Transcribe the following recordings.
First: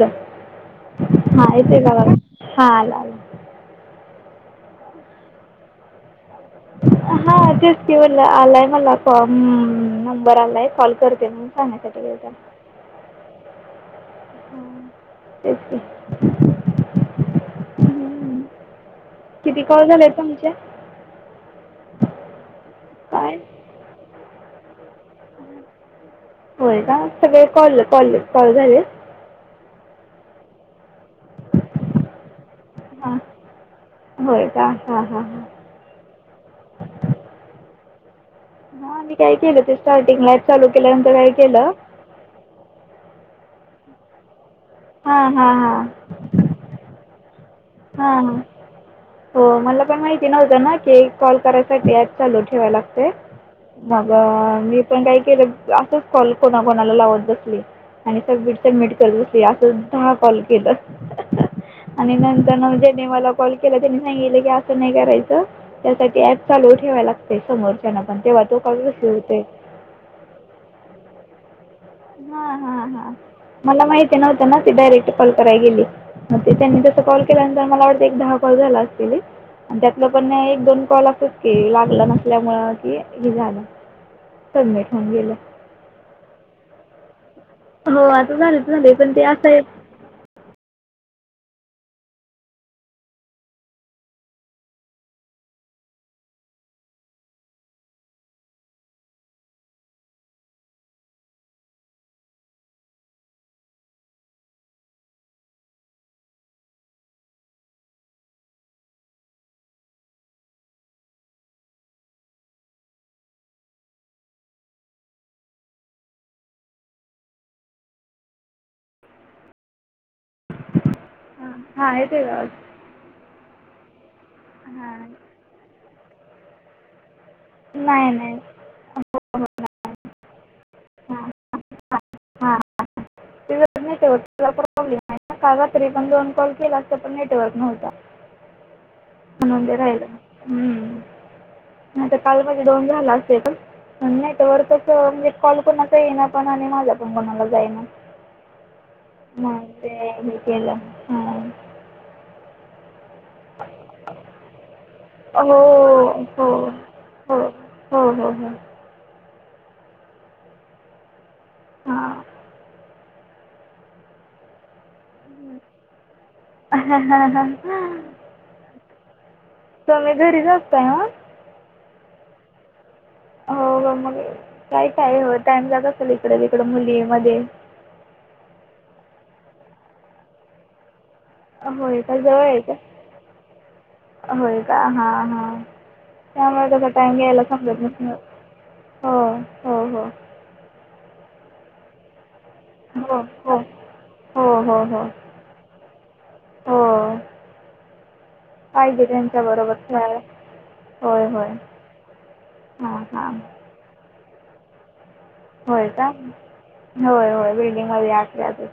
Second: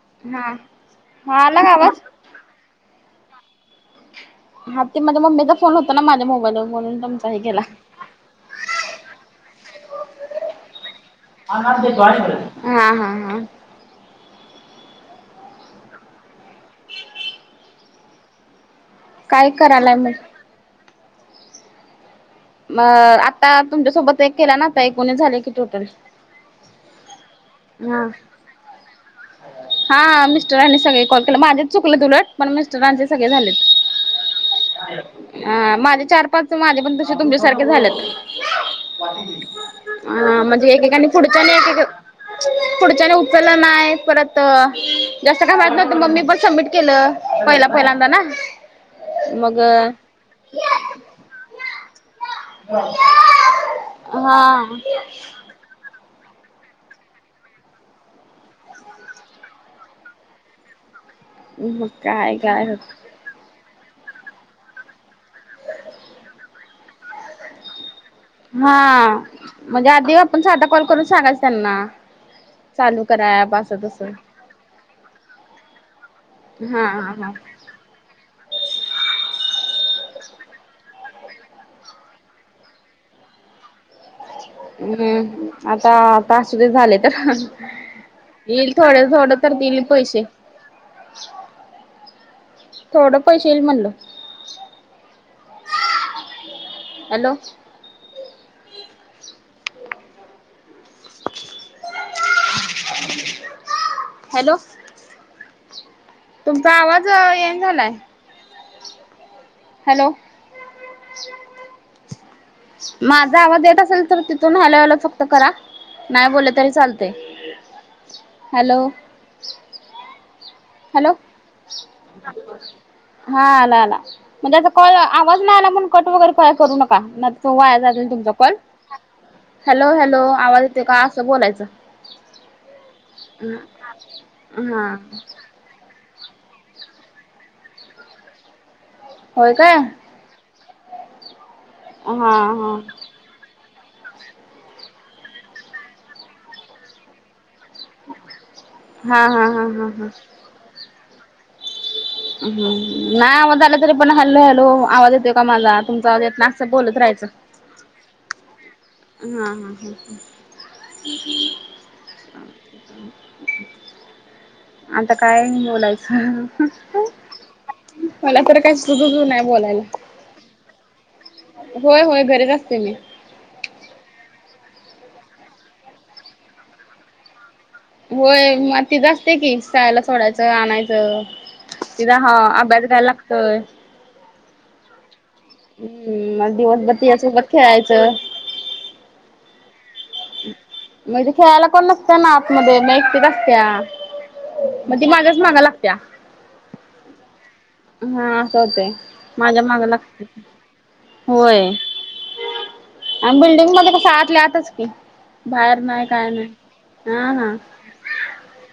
Hello हा हा येतोय का बघा हा आला आला. हा ते माझ्या मम्मीचा फोन होता ना माझ्या मोबाईलवर. म्हणून तुमचा हा हे केला. तेच की म्हनल आलाय मला फॉम नंबर आलाय कॉल कर. [unintelligible] आ हा हा हा तेच की काय किती कॉल करायलाय झाले मग तुमचे? म काय आता तुमच्यासोबत एक केला ना, आता एकोनिस झाले की टोटल. होय का सगळे कॉल हा कॉल कॉल झाले? हा मिस्टरांनी सगळे कॉल केले. माझेच चुकले उलट पण मिस्टरांचे हां सगळे झालेत. होय का हां हां हां अ माझे चार पाच माझे पण तसे तुमच्यासारखे झालेत. हां मी काय केलं ते स्टार्टिंगला अ ॲप चालू म्हणजे एकेकानी केल्यानंतर काय पुढच्यानी एक केलं एक पुढच्याने उचललं नाही. परत अ हां जास्त हां काय माहीत हां नव्हतं म मी पण सबमिट केलं. पहिला पहिल्यांदा हां ना, मग ते नव्हत ना की एक कॉल करायचा त्यात. चालू ठेवा लागतय मंग हा. मी पण काय केलं असं कॉल कोणा कोणाला लावत बसली. आणि सबमिट सबमिट करत बसली. असं दहा कॉल केलं. मग आणि काय नंतर काय ना होत ज्याने मला कॉल केला त्यांनी सांगितलं की असं नाही करायचं त्यासाठी ऍप चालू ठेवाय लागतय समोर त्यांना पण तेव्हा तो हा कॉल रिसिव्ह होतोय. म्हणजे आधी आपण साधा कॉल करून सांगायचं त्यांना हा हा चालू हा करा ऍप असं मला तसं. माहिती नव्हतं तं ती डायरेट कॉल करायला गेली म ते त्यांनी हा तस हा कॉल हा. केल्यानंतर मला वाटतं एक दहा कॉल झालं अस तेली त्यातलं पण एक दोन कॉल असच की लागलं नसल्यामुळे कि हे झालं. सबमिट होऊन गेलं हम्म आता आता असुदे झाले तर हो आता झालं येईल तर झालं थोड पण ते थोडं असं तर आहे दिल पैसे थोडं पैसे येईल म्हणलं हॅलो हॅलो तुमचा आवाज येईना झालाय हॅलो [inaudible] माझा आवाज येत असेल तर तिथून हॅलो हॅलो फक्त करा. नाय बोललं तरी चालतंय हॅलो हॅलो हां हां येते का हा आला आला म्हणजे असं कॉल हां आवाज नाय आला म्हणून कट वगैरे काय करू नका नायतरं वाया जातील नाही तुमचा नाही कॉल हो हो नाही. हॅलो हॅलो आवाज येतोय का हां असं बोलायचं. प्युअर नेटवर्क नेटवर्क हा प्रॉब्लेम हाय ना काल रात्री पण दोन कॉल केल असतं पण नेटवर्क नव्हता. होय म्हणून काय ते राहिलं हम्म नाहीतर हा काल हा माझे दोन हा झालं असते पण नेटवर्कचं म्हणजे कॉल कोणाचा येईना पण आणि माझा पण कोणाला जाईना. हा हा मग हा ते हा हा हे केलं हा नाय आवाज आला तरी पण हॅलो हॅलो आवाज येत तोय का हो माझा तुमचा येत हो नाय असं बोलत राहायचं हो हो हो हो हा हा हा हा हा आता काय बोलायचं? [unintelligible] मला तर काय सुचत नाय बोलाय तुमी घरीचं असताय ना होय होय घरीच असतोय मी हो हो मग काय काय हो टाइम जात असेल इकडं तिकडं मुली मध्ये होय म तीचं असतय कि शाळेला सोडायचं आणायचं. होय का तिजा हा जवळ आहे का अभ्यास घ्यायला लागतोय होय का हा हा हम्म मग त्यामुळे कसं दिवसभर टाइम गेला तिच्यासोबत समजत खेळायचं नसणार. हो हो हो म्हणजे खेळायला कोण नसं तं ना आत मध्ये म हो एकटीच हो असत्या हो हो मग हो ती माझ्याच माग लागत्या. हो हा असं होतंय पाहिजे माझ्या त्यांच्याबरोबर माग खेळायला लागतंय होय होय व्हय. हां हां आणि बिल्डिंग मध्ये कस आतल्या आतच की पायात होय नाय का काय नाय. अ होय होय हं. बिल्डिंगमध्ये असल्यातच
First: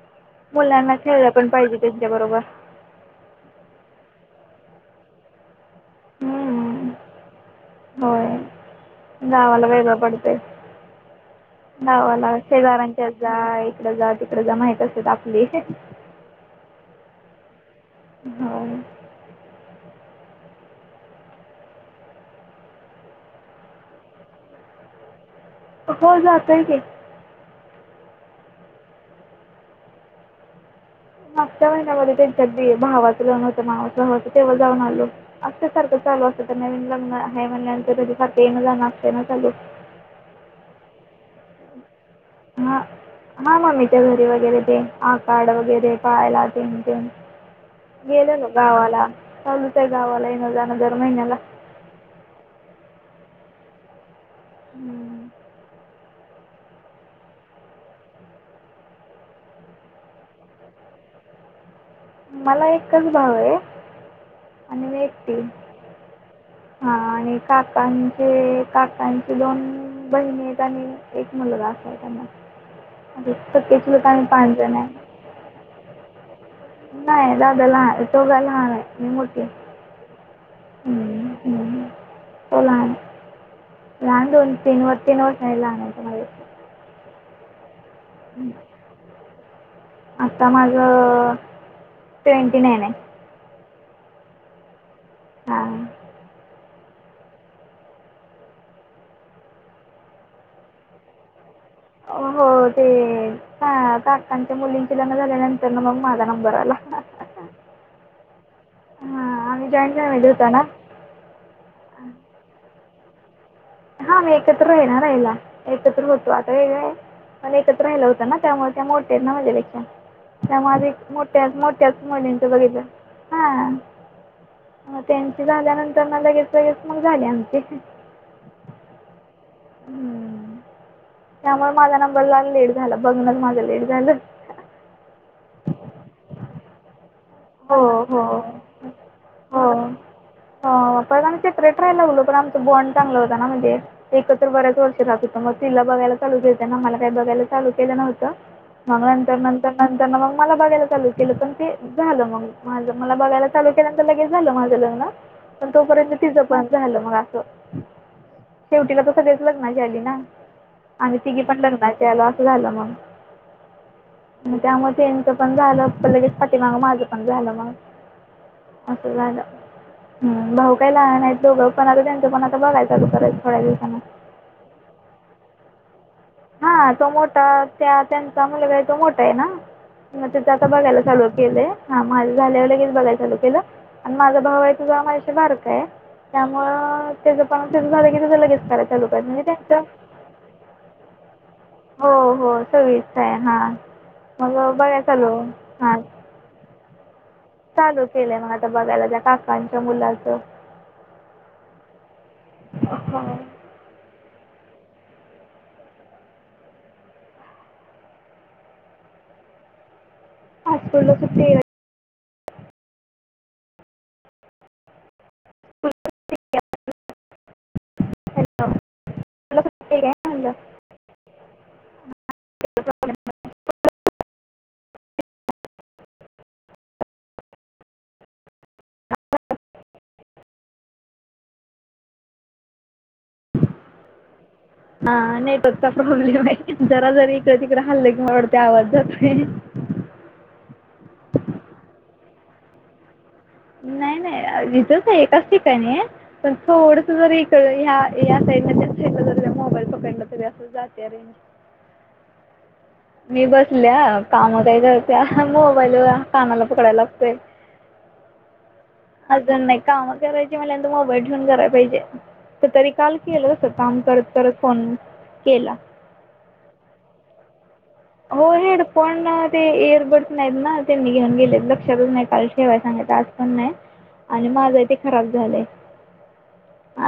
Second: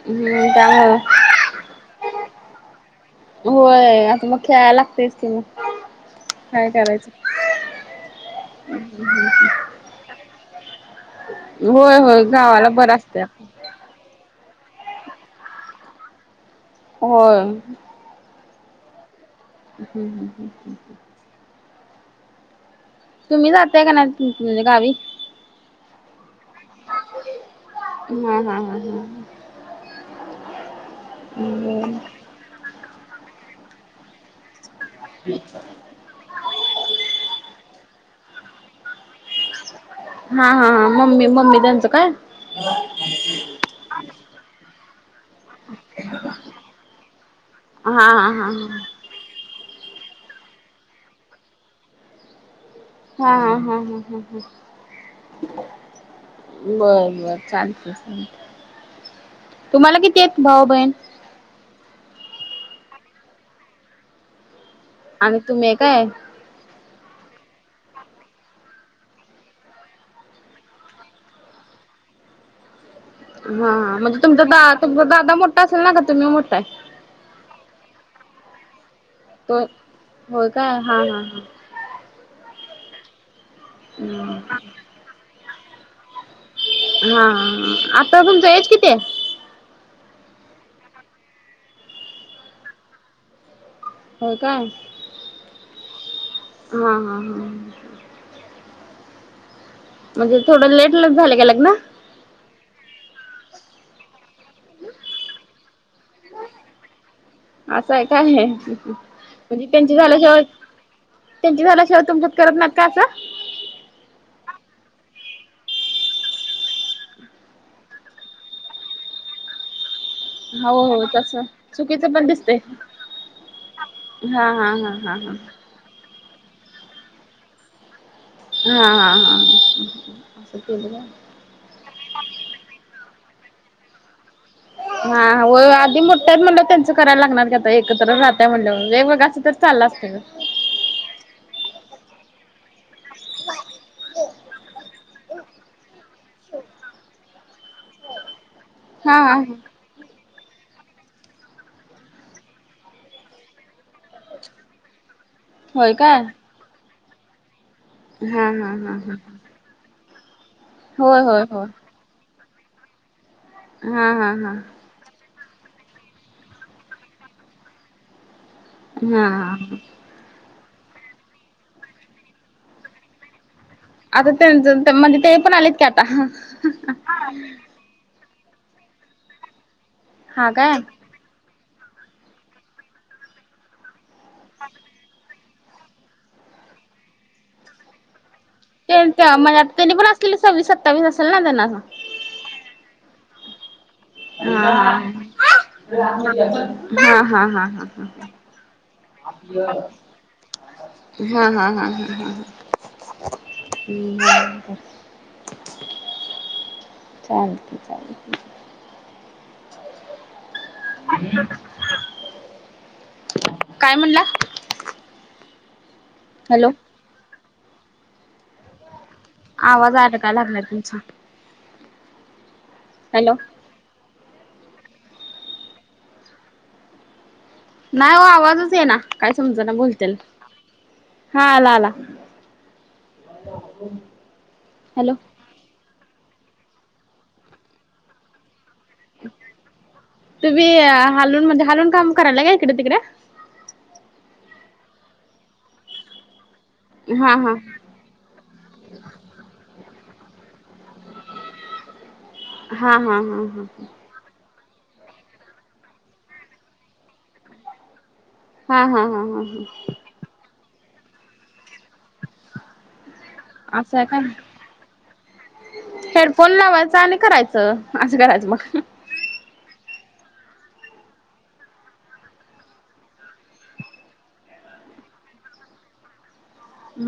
[unintelligible] कोण पाहिजे त्यांच्या बरोबर? व्हय. आता मग खेळायला लागतयच की मग. काय हम्म. करायचं. होय गावाला वेगळं पडतंय. होय होय गावाला बरं शेजारांकड असतंय जा आपलं. इकड जा तिकड माहित असत्यात आपली. होय. हव. ह्म. तुम्ही जाताय काय नाय तुम गावी? हो जातोय की. हा हा हा हा. मागच्या महिन्यामध्ये हा त्यांच्या ते भावाचं लग्न होतं ना मानस भावाच‌ तेव्हा जाऊन आलो. आत्ता सारखं चालू असत तर नवीन लग्न आहे म्हणल्या नंतर त्याच सारखं येणं जाणं असत ना चालू. हा हा हा मम्मी मम्मी त्यांंच काय? हा मम्मीच्या घरी वगैरे ते आकाड वगैरे पाहायला तेन तेन. हा हा हा गेलेलो हा गावाला. चालुच आहे गावाला येणं-जाण दर महिन्याला. हा हा हा हा. हम्म. बरं बरं चालत चाल तुम्हाला किती आहेत भाऊ बहिण? मला एकच भाऊ आहे, आणि मी आणि एकटी. तुम्ही काय हा. आणि काकाचे आणि ते काका दोन बहिणी आहेत आणि एक मुलगा अस हे त्यांना. आता हा सख्खे हा. चुलत म्हणजे आम्ही तुमचा पाच दा जण तुमचा दादा मोठा असेल ना का तुम्ही मोठ्या आहे? नाय दादा लहा तो ज लहान आहे मी मो- तोच हो का? हा हा हा. हम्म. तो लहान. हा लहान हा दोन-तीन व तीन वर्षांनी लहान आहे तो माझ्या. हा हा. आता तुमचं एज किती आहे? आत्ता माझं अहह ट्वेंटी नाईन आहे. होय का? हां. हा हा हा. म्हणजे थोडं लेट झाले का लग्न? हो ते का काकांच्या मुलींचे लग्न झाल्यानंतर ना मग माझं. अस आहे काय? म्हणजे आम्ही जॉईंट त्यांची झाल्या फॅमिली शिवाय होता ना त्यांची झाल्या शिवाय तुमच्यात करत नाहीत का असं. हा एकत्र आहे ना रहायला. एकत्र होतो. आता वेगळ हाय. आम्ही एकत्र राहायला होतं ना त्यामुळे त्या मोठ्या आहेत ना माझ्यापेक्षा. त्या हो माझ एक हो तस मोठ्याच मोठ्याच चुकीचं पण म्हणून तर दिसतय बघितल्या. हा. हा हा हा मग हा त्यांची झाल्यानंतर ना लगेच लगेच मंग झाले आमची‌. हा हा हा. हम्म. असं केलं का? त्यामुळे माझा नंबर ला लेट झाल. बघणच माझं लेट झालं. हा व्हय आधी मोठ्या आहेत म्हणल्यावर त्यांचं ते करायला लागणार की. आता हो, एकत्र हो. राहताय म्हणल्यावर, वेगवेगळं आसत तर चाललं असतं ग. हो. पण आम्ही सेपरेट राहायला लागलो, पण आमचा बॉण्ड चांगला होता ना. म्हणजे एकत्र बऱ्याच वर्ष राहत होतो. मग तिला बघायला चालू केलीत. मग मला काही बघायला चालू केलं नव्हतं मग हा नंतर हा नंतर नंतर मग मला बघायला चालू केलं पण ते झालं मग मा मला बघायला चालू केल्यानंतर लगेच झालं माझं लग्न. पण होय तोपर्यंत काय तीझ पण झालं मग असं. हा हा हा शेवटीला हा दुसऱ्याच्या सगच लग्नाची आली ना आणि होय तिघी होय पण होय लग्ना त्याला असं झालं हा हा हा मग त्यामु त्यांचं पण झालं असतं लगेच पाटी माग. माझं पण झालं मग, असं हा झालं. हा ह. भाऊ काही लहान आहेत. दोघं पण आल त्यांचं पण आता बघायला चालू परत थोड्या दिवसांन. आता त्यांच म्हणजे ते पण आलेत कि आता हा तो मोठा त्या त्यांचा मुलगा आहे तो मोठा आहे ना? मग ते हा आता काय बघायला चालू केलंय. हा माझ झाल्यावर लगेच बघायला चालू केलं. आणि माझा भाऊ आहे तो जरा माझ्याशी बारका आहे. त्यामुळे त्याचं पण त्याचं झालं की लगेच करायला चालू करायचं त्यांच्या म्हणजे मनात त्यांचं त्यांनी पण असतील. सव्वीस सत्तावीस असेल ना त्यांना मग? हो हो. सव्वीस चा आहे हां. मग हा बघाय चालू हां हा हा. हा. हा चालू केलंय मग आता बघायला त्या काकांच्या मुलाचं. हा हा हा हम हम हो ह. ह [unintelligible] चालतय चालतं. आज स्कूला सुट्टी आहे वाटतं. काय म्हणला? हॅलो. हॅलो आवाज काय अडकाय म्हणलं लागलाय तुमचं. [unintelligible] हॅलो. नाही हो. आवाजच येईना. काय समजना बोलतेल. हा आला आला. हा हॅलो नेटवर्कचा प्रॉब्लेम आहे. जरा जरी इकडे तिकडं हल्ल की मला वाटतेय आवाज जातोय. तुम्ही हलून म्हणजे हालून काम करायला का इकडे तिकडे? नाही नाही. इथच आहे. एकाच ठिकाणी पण थोडस हा जरी हा हिकडं ह्या. या साईडन त्या साइडला जात्या. मोबाईल पकडलं तरी असं जात्या रेंज. हा हा. हा मी हा बसल्या काम काय मोबाईलवर कामाला पकडायला लागतोय. हा हा. हा हा हा. अजून नाही. काम करायची म्हटल्यांवर मोबाईल ठेऊन कराय पाहिजे. तर ते रिकाम केलं होत असं काम आहे करत करत काय फोन केला. हेडफोन लावायचा आणि करायचं. असं करायचं हो. मग. हेड पण ते एअरबड्स नाहीत ना. त्यांनी घेऊन गेलेत. लक्षातच नाही काल ठेवाय सांगायच आज पण नाही. आणि माझा ते खराब झालंय.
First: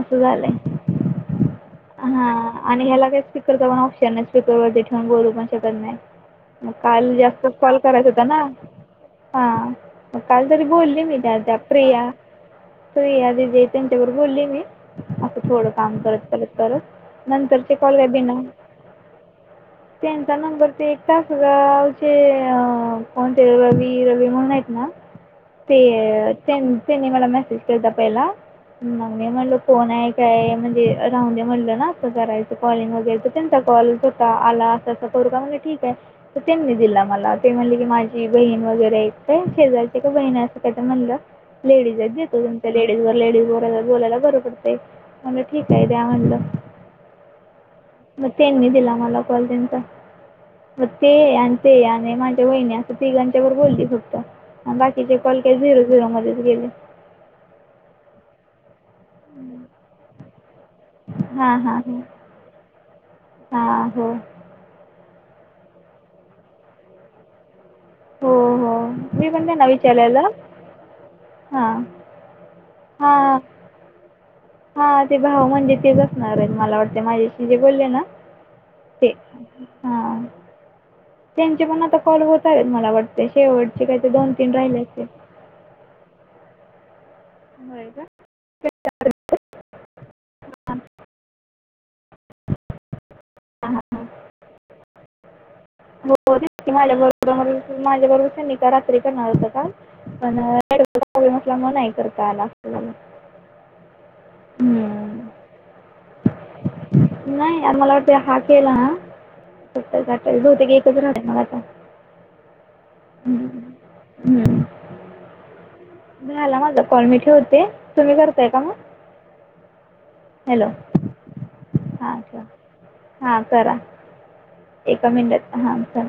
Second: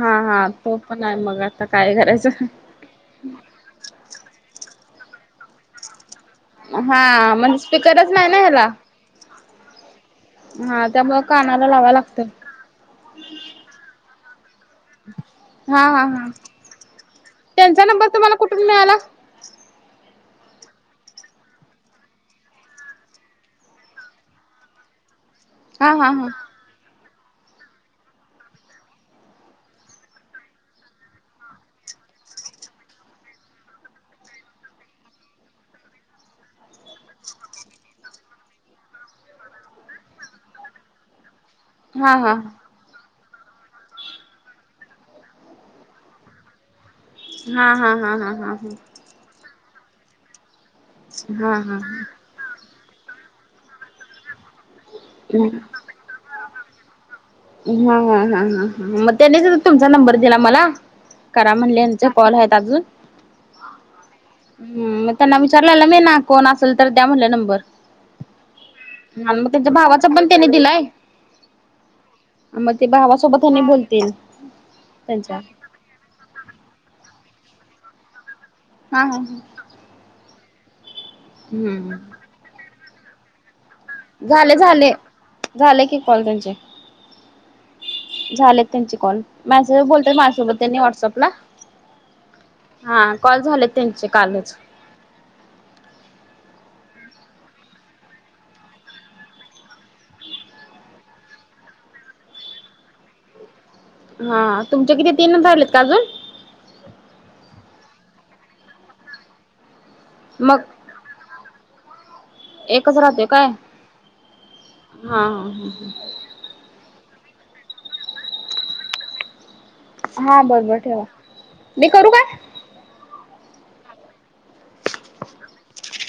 हा हा तो पण आहे मग आता काय करायचं. हां आणि ह्याला काय स्पीकरचा पण ऑप्शन नाही. स्पीकर वरती ठेवून बोलू पण शकत नाही. काल हा जास्त म्हणजे कॉल करायच स्पीकरच होता नाही ना ह्याला. हा. मग काल तरी हा बोलली मी त्यामुळे त्या त्या कानाला लावाय प्रिया, लागतं प्रिया दिदी आहेत त्यांच्यावर बोलले मी. असं थोडं हा काम हा करत हा करत करत नंतरचे त्यांचा कॉलवे नंबर तुम्हाला बिना कुठून मिळाला त्यानंतर ते एकट तासगावचे अ कोणते रवी, रवी म्हणून आहेत ना हा हा हा ते त्यांनी मला मेसेज केलता पहिला. मग मी म्हणल कोण आहे, काय आहे म्हणजे राहू दे म्हटलं ना असं करायचं. कॉलिंग वगैरे तर त्यांचा तसा आला तसं करू का म्हणे ठीक आहे. तर त्यांनी दिला मला ते म्हणले की माझी बहीण वगैरे एकत शेजारची का बहीण असं काय ते म्हणलं. लेडीज हा हा हा देतो येतो. लेडीज वर लेडीज व बोलायला बरं पडतंय म्हणलं ठीक आहे दया म्हणलं. हा हा हा हा हा मग हा त्यांनी दिला मला कॉल त्याचा. मग ते आहे हा आणि हा हा हा ते आणि माझ्या वाहिनी असं तिघांच्या वर बोलली फक्त. बाकीचे कॉल काय झिरो झिरो मध्येच गेले. हा हा ह ह मग त्यांनीच तुमचा नंबर दिला मला करा म्हणल्याच. कॉल आहेत अजून? हा हो. हम्म मग त्यांना विचारला मी ना कोण असेल तर दया म्हटलं नंबर. हो हो मी मला पण मग त्यांना त्यांच्या भावाचा पण विचारलेलं त्याने दिलाय. हां. मग ते भावासोबत आणि बोलतील. हा ते त्यांच्या भाऊ म्हणजे तेच असणार आहे मला वाटते माझ्याशी बोलले ना हा ते. हा हा त्यांचे पण आता हम्म कॉल होत आहेत मला वाटतं. ते शेवटचे काय ते दोन तीन झाले राहिल्या झाले असतील. झाले की कॉल त्यांचे. होय का? झालेत त्यांचे कॉल मॅसेज बोलतात माझ्यासोबत त्यांनी व्हॉट्सअप ला. हा कॉल झाले हां हां त्यांचे कालचं. हो दिप्ती मॅडम बरोबर माझ्या बरोबर रात्री करणार होता टास्क. पण रड म करता आला आप [inaudible] हा तुमचे किती तीन झालेत आजून? नाही मला वाटतंय हा केला ना [unintelligible] मग एकच राहतोय मग माझा. एकच राहते काय हम्म. हा हा ह. झाला माझा कॉल मी ठेवते तुम्ही करतायं का मग? हा हा हॅलो! बरोबर ठेवा मी करू हा काय ठेवा हा करा. एका मिनिटात हा करा.